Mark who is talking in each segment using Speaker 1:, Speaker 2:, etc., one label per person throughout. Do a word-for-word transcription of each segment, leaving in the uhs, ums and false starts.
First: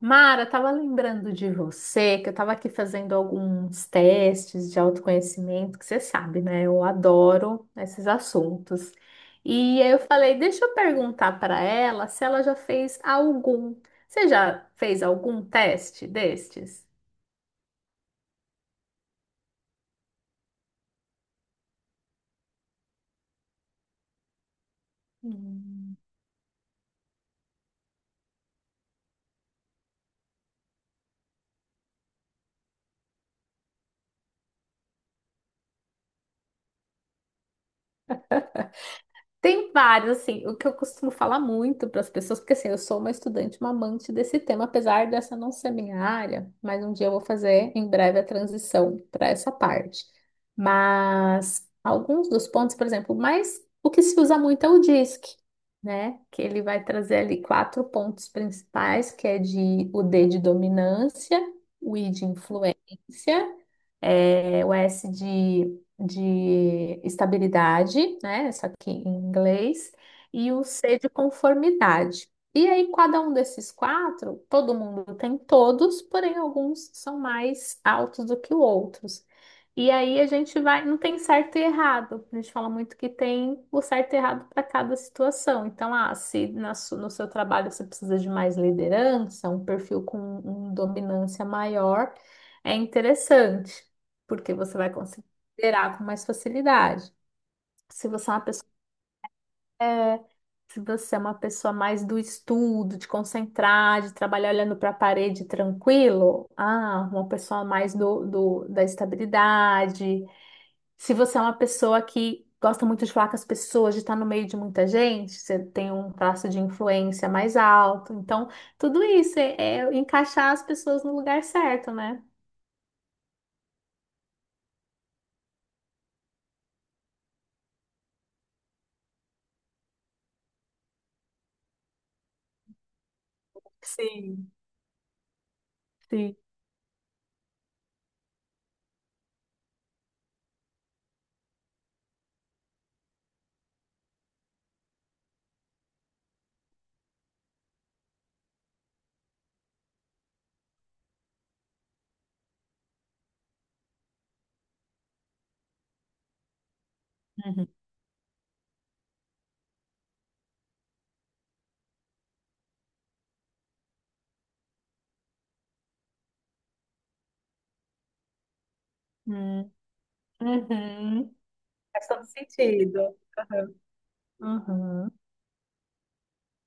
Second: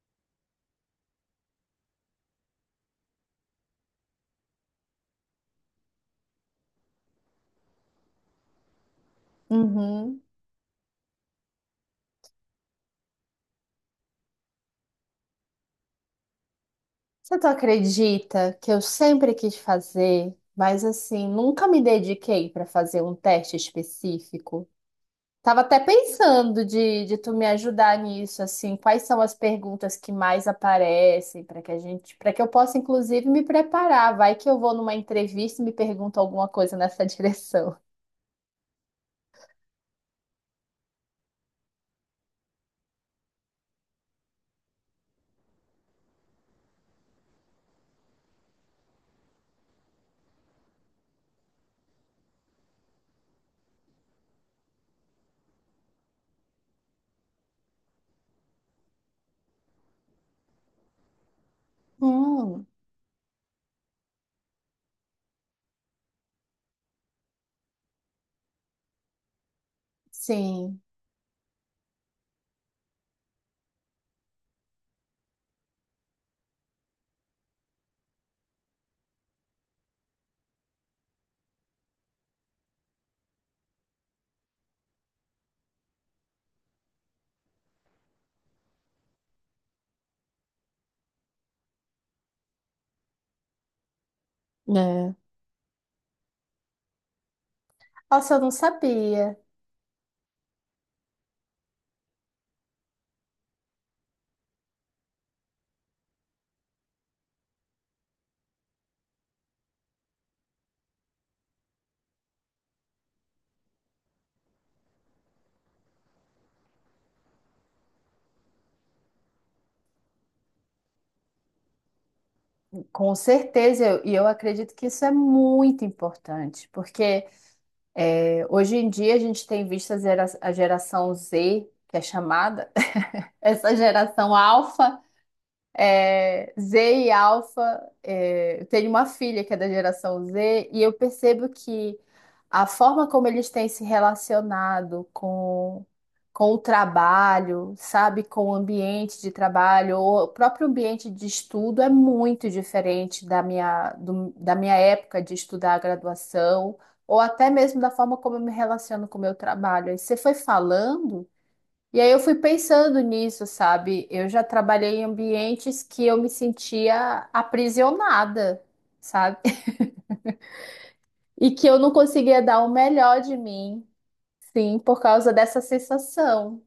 Speaker 1: Mara, estava lembrando de você, que eu estava aqui fazendo alguns testes de autoconhecimento, que você sabe, né? Eu adoro esses assuntos. E aí eu
Speaker 2: Uhum.
Speaker 1: falei, deixa eu perguntar para ela se ela já fez algum. Você já fez algum teste destes?
Speaker 2: Você tu acredita que eu sempre quis fazer, mas assim, nunca me dediquei para fazer um teste específico? Tava até
Speaker 1: Hum.
Speaker 2: pensando de, de tu me ajudar nisso, assim, quais são as perguntas que mais aparecem para que a gente, para que eu possa inclusive me preparar. Vai que eu vou numa entrevista e me perguntam alguma coisa nessa direção.
Speaker 1: Tem vários, assim, o que eu costumo falar muito para as pessoas, porque assim, eu sou uma estudante, uma amante desse tema, apesar dessa não ser minha área, mas um dia eu vou fazer em breve a transição para essa parte. Mas alguns dos pontos, por exemplo, mas o que se usa muito é o DISC, né? Que ele vai trazer ali quatro pontos principais, que é de o D de dominância, o I de
Speaker 2: Hum,
Speaker 1: influência, eh, o S de de estabilidade, né? Isso aqui em inglês, e o
Speaker 2: sim.
Speaker 1: C de conformidade. E aí, cada um desses quatro, todo mundo tem todos, porém alguns são mais altos do que outros. E aí a gente vai, não tem certo e errado. A gente fala muito que tem o certo e errado para cada situação. Então, ah, se na su- no seu trabalho você precisa de mais liderança, um perfil com um, dominância maior, é interessante, porque você vai
Speaker 2: É.
Speaker 1: conseguir liderar com mais facilidade. Se você é
Speaker 2: Nossa,
Speaker 1: uma
Speaker 2: eu não
Speaker 1: pessoa,
Speaker 2: sabia.
Speaker 1: Se você é uma pessoa mais do estudo, de concentrar, de trabalhar olhando para a parede tranquilo, ah, uma pessoa mais do, do- da estabilidade. Se você é uma pessoa que gosta muito de falar com as pessoas, de estar no meio de muita gente, você tem um traço de influência mais alto. Então, tudo isso é, é encaixar as pessoas no lugar certo, né?
Speaker 2: Com certeza, eu- e eu acredito que isso é muito importante, porque hoje em dia a gente tem visto a gera- a geração Z, que é chamada, essa geração
Speaker 1: Sim,
Speaker 2: alfa,
Speaker 1: sim.
Speaker 2: é, Z e Alpha. É, eu tenho uma filha que é da geração Z, e eu percebo que a forma como eles têm se relacionado com, com o trabalho, sabe, com o ambiente de trabalho, ou o próprio ambiente de estudo é muito diferente da minha, do- da minha época de estudar a graduação, ou até
Speaker 1: Uhum.
Speaker 2: mesmo da forma como eu me relaciono com o meu trabalho. Aí você foi falando. E aí eu fui pensando nisso, sabe? Eu já trabalhei em ambientes que eu me sentia aprisionada, sabe?
Speaker 1: Uhum. Uhum.
Speaker 2: E que eu não
Speaker 1: Faz todo
Speaker 2: conseguia dar o
Speaker 1: sentido.
Speaker 2: melhor de mim, sim, por
Speaker 1: Uhum,
Speaker 2: causa dessa sensação.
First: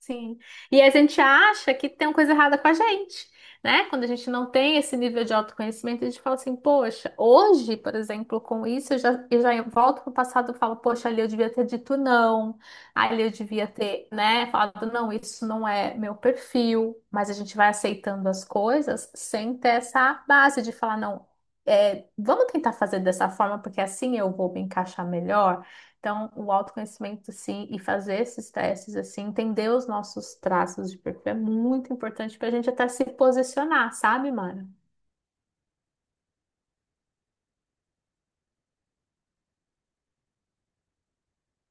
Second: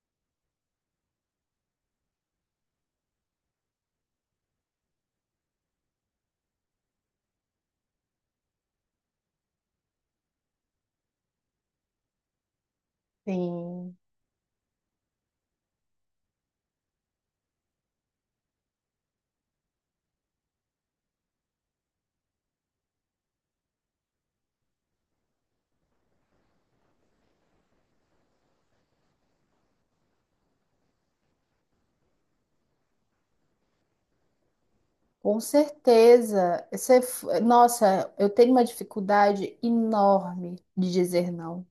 Speaker 1: sim. E a gente acha que tem uma coisa errada com a gente, né? Quando a gente não tem esse nível de autoconhecimento, a gente fala assim, poxa, hoje, por exemplo, com isso, eu já, eu já volto pro passado e falo, poxa, ali eu devia ter dito não, ali eu devia
Speaker 2: Sim,
Speaker 1: ter, né, falado, não, isso não é meu perfil, mas a gente vai aceitando as coisas sem ter essa base de falar, não, é, vamos tentar fazer dessa forma, porque assim eu vou me encaixar melhor. Então, o autoconhecimento, sim, e fazer esses testes, assim, entender os nossos traços de perfil é muito importante para a gente até se posicionar, sabe, Mara?
Speaker 2: com certeza. Você, f- nossa, eu tenho uma dificuldade enorme de dizer não.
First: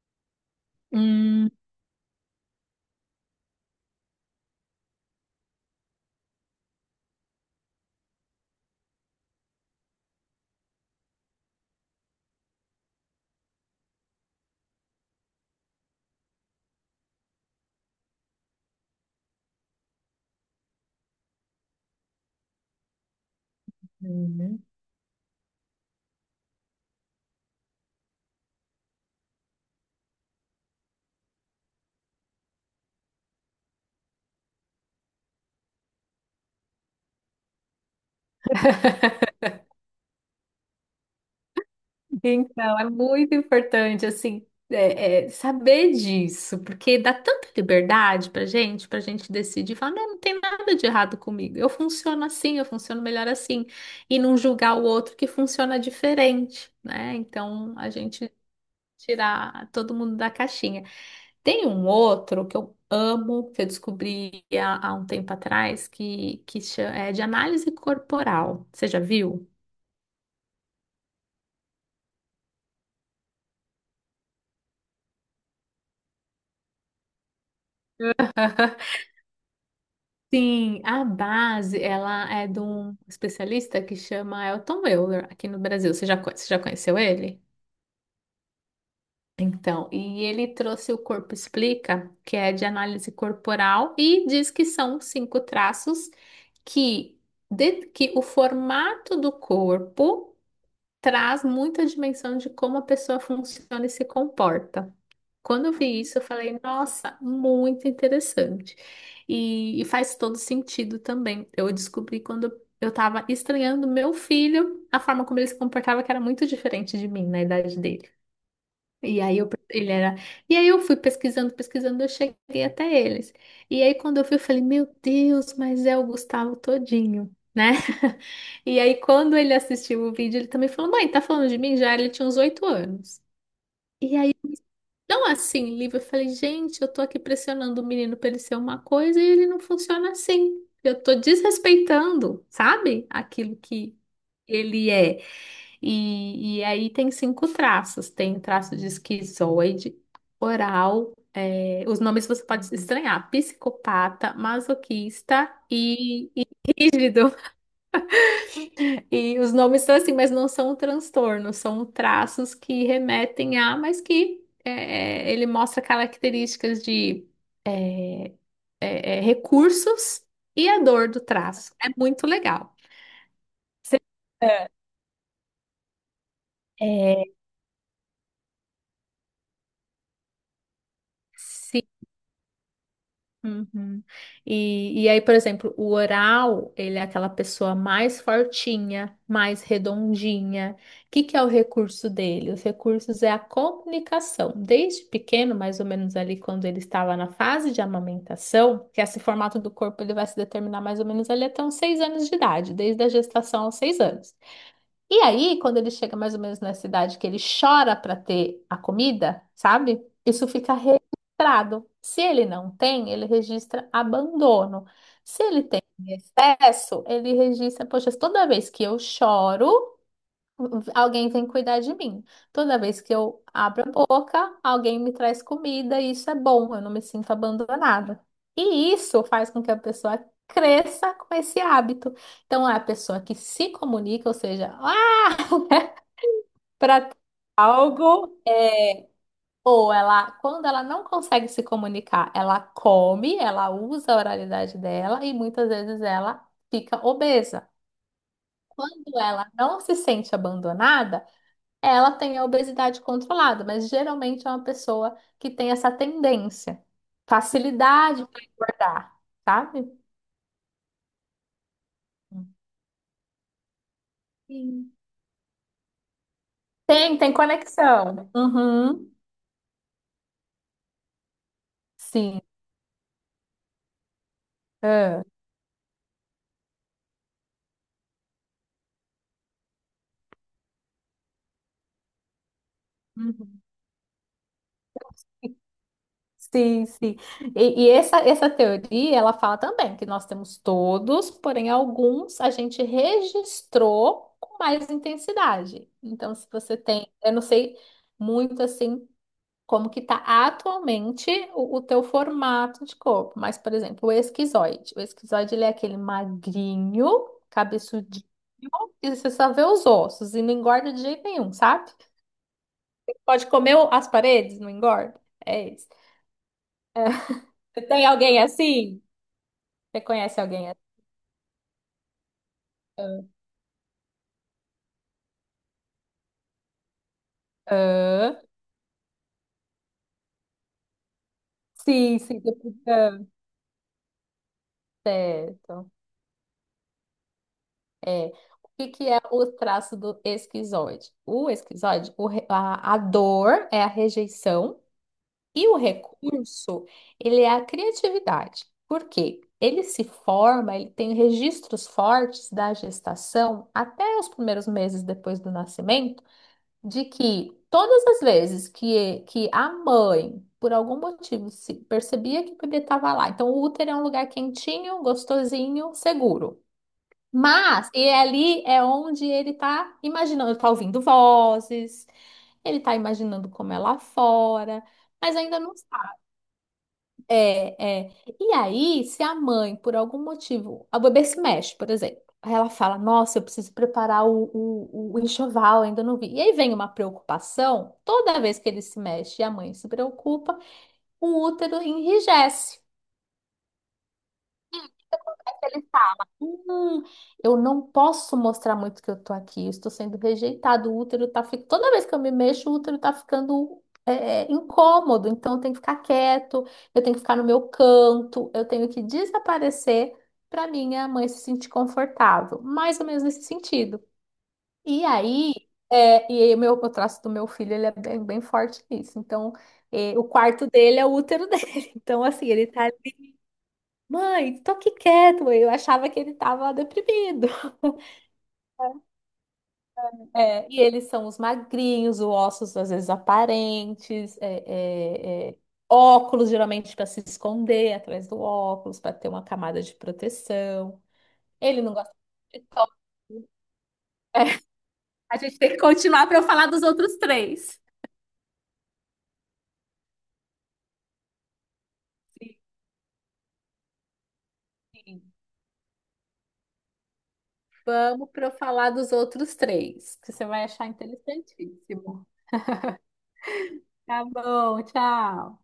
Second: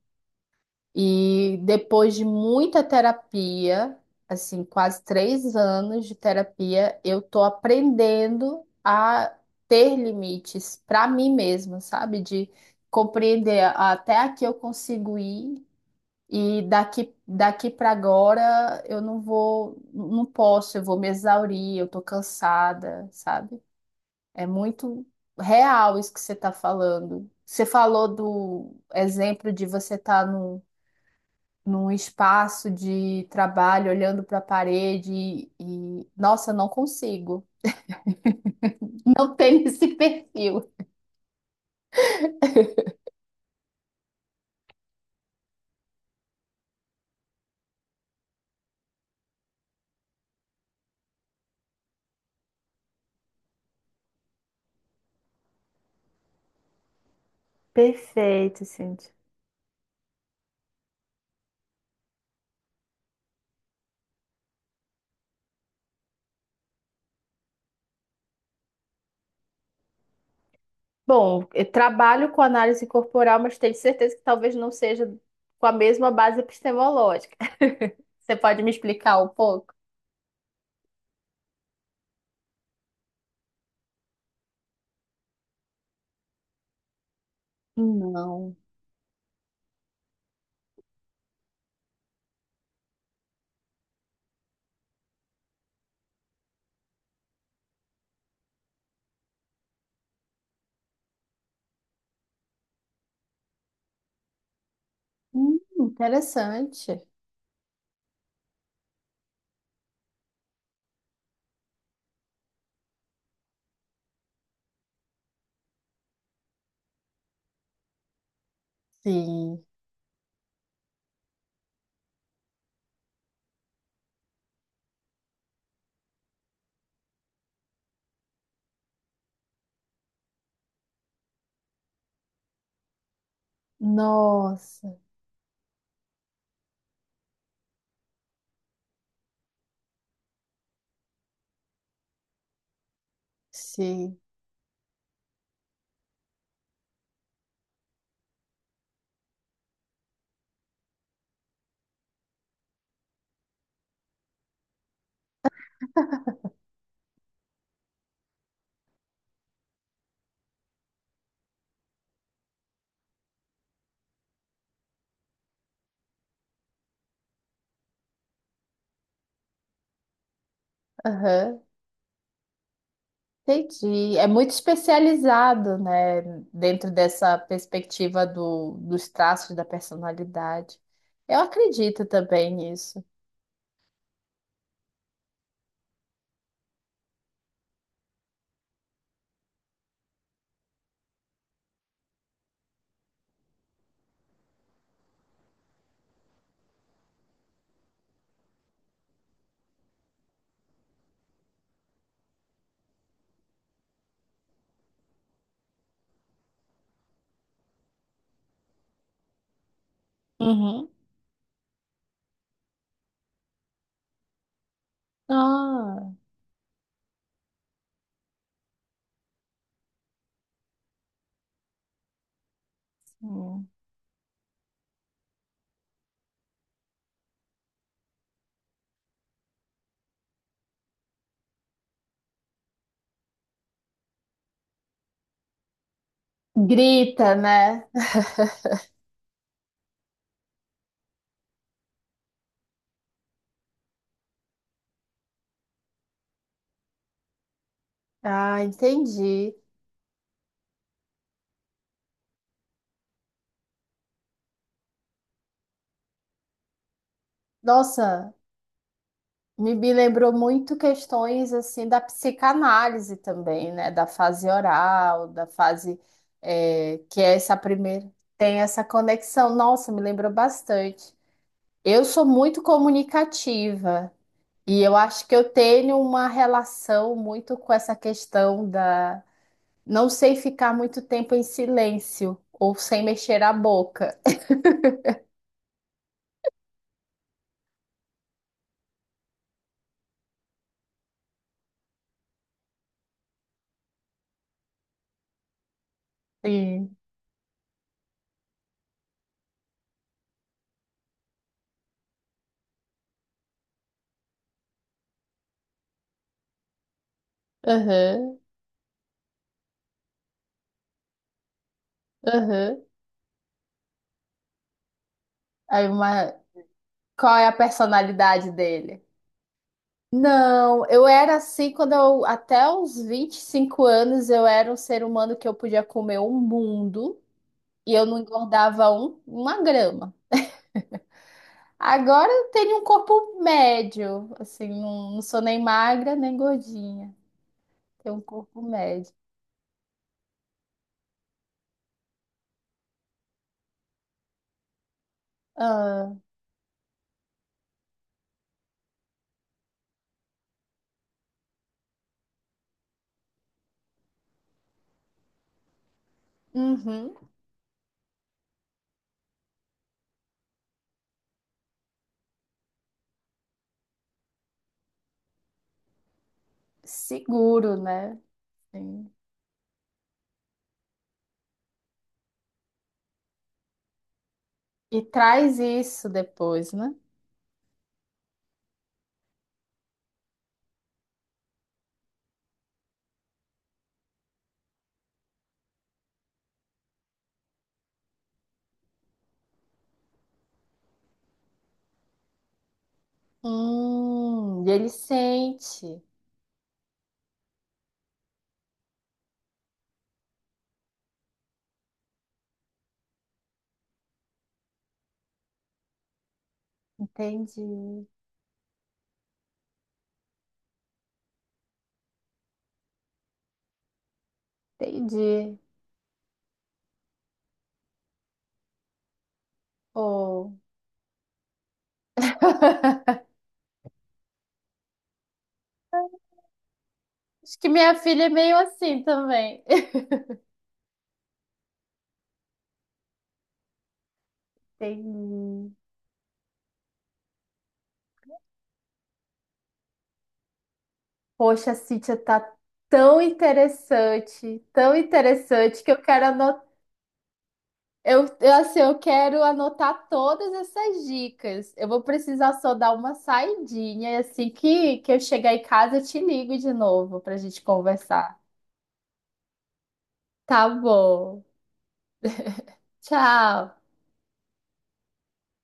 Speaker 1: Uhum.
Speaker 2: E depois de muita terapia, assim, quase três anos de terapia, eu tô aprendendo a ter limites para mim mesma, sabe? De compreender até aqui eu consigo ir e daqui daqui para agora eu não vou, não posso, eu vou me exaurir, eu tô cansada, sabe? É muito real isso que você tá falando. Você falou do exemplo de você estar tá num num espaço de trabalho, olhando para a parede e, e, nossa, não consigo. Não tenho esse perfil.
Speaker 1: Então, é muito importante, assim, é, é, saber disso, porque dá tanta liberdade pra gente, pra gente decidir, falar, não, não tem nada de errado comigo, eu funciono assim, eu funciono melhor assim, e não julgar o outro que funciona diferente, né? Então, a gente
Speaker 2: Perfeito, Cintia.
Speaker 1: tirar todo mundo da caixinha. Tem um outro que eu amo, que eu descobri há, há um tempo atrás, que, que cha- é de análise corporal. Você já viu?
Speaker 2: Bom, eu trabalho com análise corporal, mas tenho certeza que talvez não seja com a mesma base epistemológica. Você pode me explicar um pouco?
Speaker 1: Sim, a base, ela é de um especialista que chama Elton Euler, aqui no Brasil. Você já, co- você já conheceu ele?
Speaker 2: Não.
Speaker 1: Então, e ele trouxe o Corpo Explica, que é de análise corporal, e diz que são cinco traços que, de- que o formato do corpo traz muita dimensão de como a pessoa funciona e se comporta.
Speaker 2: Hum,
Speaker 1: Quando eu vi isso, eu falei,
Speaker 2: interessante.
Speaker 1: nossa, muito interessante. E, e faz todo sentido também. Eu descobri quando eu estava estranhando meu filho, a forma como ele se comportava, que era muito diferente de mim na idade dele. E aí eu, pe-
Speaker 2: Sim.
Speaker 1: ele era, e aí eu fui pesquisando, pesquisando, eu cheguei até eles. E aí quando eu vi, eu falei, meu Deus, mas é o Gustavo todinho, né? E aí quando ele assistiu o vídeo, ele também falou, mãe, tá falando de mim já? Ele tinha uns oito anos. E
Speaker 2: Nossa,
Speaker 1: não assim, livre. Eu falei, gente, eu tô aqui pressionando o menino pra ele ser uma coisa e ele não funciona assim. Eu tô desrespeitando, sabe? Aquilo que
Speaker 2: sim.
Speaker 1: ele é. E, e aí tem cinco traços. Tem traço de esquizoide, oral, é, os nomes você pode estranhar, psicopata, masoquista e, e rígido. E os nomes são assim, mas não são transtornos, são traços que remetem a, mas que é, é, ele mostra características de é, é, recursos e a dor do
Speaker 2: Aham.
Speaker 1: traço. É muito legal.
Speaker 2: Entendi. É muito
Speaker 1: É.
Speaker 2: especializado, né? Dentro
Speaker 1: É,
Speaker 2: dessa perspectiva do, dos traços da personalidade. Eu
Speaker 1: se.
Speaker 2: acredito também nisso.
Speaker 1: Uhum. E, e aí, por exemplo, o oral, ele é aquela pessoa mais fortinha, mais redondinha. O que que é o recurso dele? Os recursos é a comunicação. Desde pequeno, mais ou menos ali quando ele estava na fase de amamentação, que esse formato do corpo ele vai se determinar mais ou menos ali até uns seis anos de idade, desde a gestação aos seis anos. E aí, quando ele chega mais ou menos na cidade que ele chora para ter a comida, sabe? Isso fica
Speaker 2: Uhum.
Speaker 1: registrado. Se ele não tem, ele registra abandono. Se ele tem
Speaker 2: Ah,
Speaker 1: em excesso, ele registra, poxa, toda vez que eu choro, alguém vem cuidar de mim. Toda vez que eu
Speaker 2: sim.
Speaker 1: abro a boca, alguém me traz comida e isso é bom, eu não me sinto abandonada. E isso faz com que a pessoa cresça com esse hábito. Então, é a pessoa que se comunica, ou seja, para
Speaker 2: Grita, né?
Speaker 1: algo é ou ela quando ela não consegue se comunicar, ela come, ela usa a oralidade dela e muitas vezes ela fica obesa.
Speaker 2: Ah,
Speaker 1: Quando ela
Speaker 2: entendi.
Speaker 1: não se sente abandonada, ela tem a obesidade controlada, mas geralmente é uma pessoa que tem essa tendência, facilidade
Speaker 2: Nossa,
Speaker 1: para engordar,
Speaker 2: me, me
Speaker 1: sabe?
Speaker 2: lembrou muito questões assim da psicanálise também, né? Da fase
Speaker 1: Sim.
Speaker 2: oral, da fase, eh,
Speaker 1: Tem,
Speaker 2: que
Speaker 1: tem
Speaker 2: é essa primeira,
Speaker 1: conexão.
Speaker 2: tem essa
Speaker 1: Uhum.
Speaker 2: conexão. Nossa, me lembrou bastante. Eu sou
Speaker 1: Sim.
Speaker 2: muito comunicativa e eu
Speaker 1: Ah.
Speaker 2: acho que eu tenho uma relação muito com essa questão da, não sei ficar muito tempo em silêncio ou sem mexer a
Speaker 1: Uhum.
Speaker 2: boca.
Speaker 1: Sim, sim. E, e essa, essa teoria, ela fala também que nós temos todos, porém alguns a gente registrou com mais intensidade. Então, se você
Speaker 2: Sim.
Speaker 1: tem, eu não sei muito assim como que está atualmente o, o teu formato de corpo, mas, por exemplo, o esquizoide. O esquizoide, ele é aquele magrinho, cabeçudinho,
Speaker 2: Aham,
Speaker 1: que você só vê os ossos e não engorda de jeito nenhum, sabe?
Speaker 2: aham.
Speaker 1: Pode comer as paredes, não engorda. É
Speaker 2: Aí
Speaker 1: isso.
Speaker 2: uma... Qual é a
Speaker 1: Você tem alguém
Speaker 2: personalidade
Speaker 1: assim?
Speaker 2: dele?
Speaker 1: Você conhece alguém assim?
Speaker 2: Não, eu era assim quando eu, até os
Speaker 1: Ah,
Speaker 2: vinte e cinco anos, eu era um ser humano que eu podia comer um mundo e eu não
Speaker 1: ah.
Speaker 2: engordava um, uma grama.
Speaker 1: Sim,
Speaker 2: Agora
Speaker 1: sim.
Speaker 2: eu
Speaker 1: depois-
Speaker 2: tenho um
Speaker 1: ah.
Speaker 2: corpo médio, assim, não, não sou nem
Speaker 1: Certo.
Speaker 2: magra nem gordinha. Tenho um
Speaker 1: É.
Speaker 2: corpo
Speaker 1: O que que
Speaker 2: médio.
Speaker 1: é o traço do esquizoide? O esquizoide, o re- a, a dor é a rejeição e o
Speaker 2: Ah,
Speaker 1: recurso, ele é a criatividade. Por quê? Ele se forma, ele tem registros fortes da gestação até os primeiros meses depois do nascimento. De
Speaker 2: uhum.
Speaker 1: que todas as vezes que, que a mãe, por algum motivo, se percebia que o bebê estava lá, então o útero é um lugar quentinho, gostosinho, seguro.
Speaker 2: Seguro,
Speaker 1: Mas, e
Speaker 2: né?
Speaker 1: ali é
Speaker 2: Sim.
Speaker 1: onde ele tá imaginando, tá ouvindo vozes, ele tá imaginando como é lá fora,
Speaker 2: E
Speaker 1: mas
Speaker 2: traz
Speaker 1: ainda não.
Speaker 2: isso depois, né?
Speaker 1: É, é. E aí, se a mãe, por algum motivo, a bebê se mexe, por exemplo, aí ela fala: nossa, eu preciso preparar o, o, o enxoval, ainda não vi. E aí vem uma preocupação, toda vez que ele se mexe e a mãe se preocupa, o útero enrijece.
Speaker 2: Hum, e ele sente.
Speaker 1: Hum, eu não posso mostrar muito que eu tô aqui, eu estou sendo rejeitado, o útero tá ficando. Toda vez que eu me mexo, o útero tá ficando é, é, incômodo, então eu tenho que ficar quieto, eu tenho que ficar no meu
Speaker 2: Entendi,
Speaker 1: canto, eu tenho que desaparecer para minha mãe se sentir confortável, mais ou menos nesse sentido. E aí,
Speaker 2: entendi.
Speaker 1: é, e aí o meu, o traço do meu filho, ele é bem, bem forte nisso. Então, é, o
Speaker 2: Pô.
Speaker 1: quarto dele é o útero dele. Então, assim, ele tá. Mãe, tô aqui quieto, mãe. Eu achava que ele tava deprimido.
Speaker 2: Acho que minha filha é meio assim também.
Speaker 1: É, e eles são os magrinhos, os ossos às vezes aparentes, é, é, é,
Speaker 2: Entendi.
Speaker 1: óculos geralmente para se esconder atrás do óculos, para ter uma camada de proteção.
Speaker 2: Poxa,
Speaker 1: Ele não gosta
Speaker 2: Cíntia, tá
Speaker 1: de toque.
Speaker 2: tão interessante, tão
Speaker 1: A gente tem que
Speaker 2: interessante que eu quero
Speaker 1: continuar para eu falar
Speaker 2: anotar.
Speaker 1: dos outros três.
Speaker 2: Eu, eu, assim, eu quero anotar todas essas dicas. Eu vou precisar
Speaker 1: Sim,
Speaker 2: só dar uma saidinha e assim que, que eu
Speaker 1: sim.
Speaker 2: chegar em casa eu te ligo de novo para a gente
Speaker 1: Vamos
Speaker 2: conversar.
Speaker 1: para eu falar dos outros três, que você vai
Speaker 2: Tá
Speaker 1: achar
Speaker 2: bom.
Speaker 1: interessantíssimo.
Speaker 2: Tchau.
Speaker 1: Tá bom, tchau.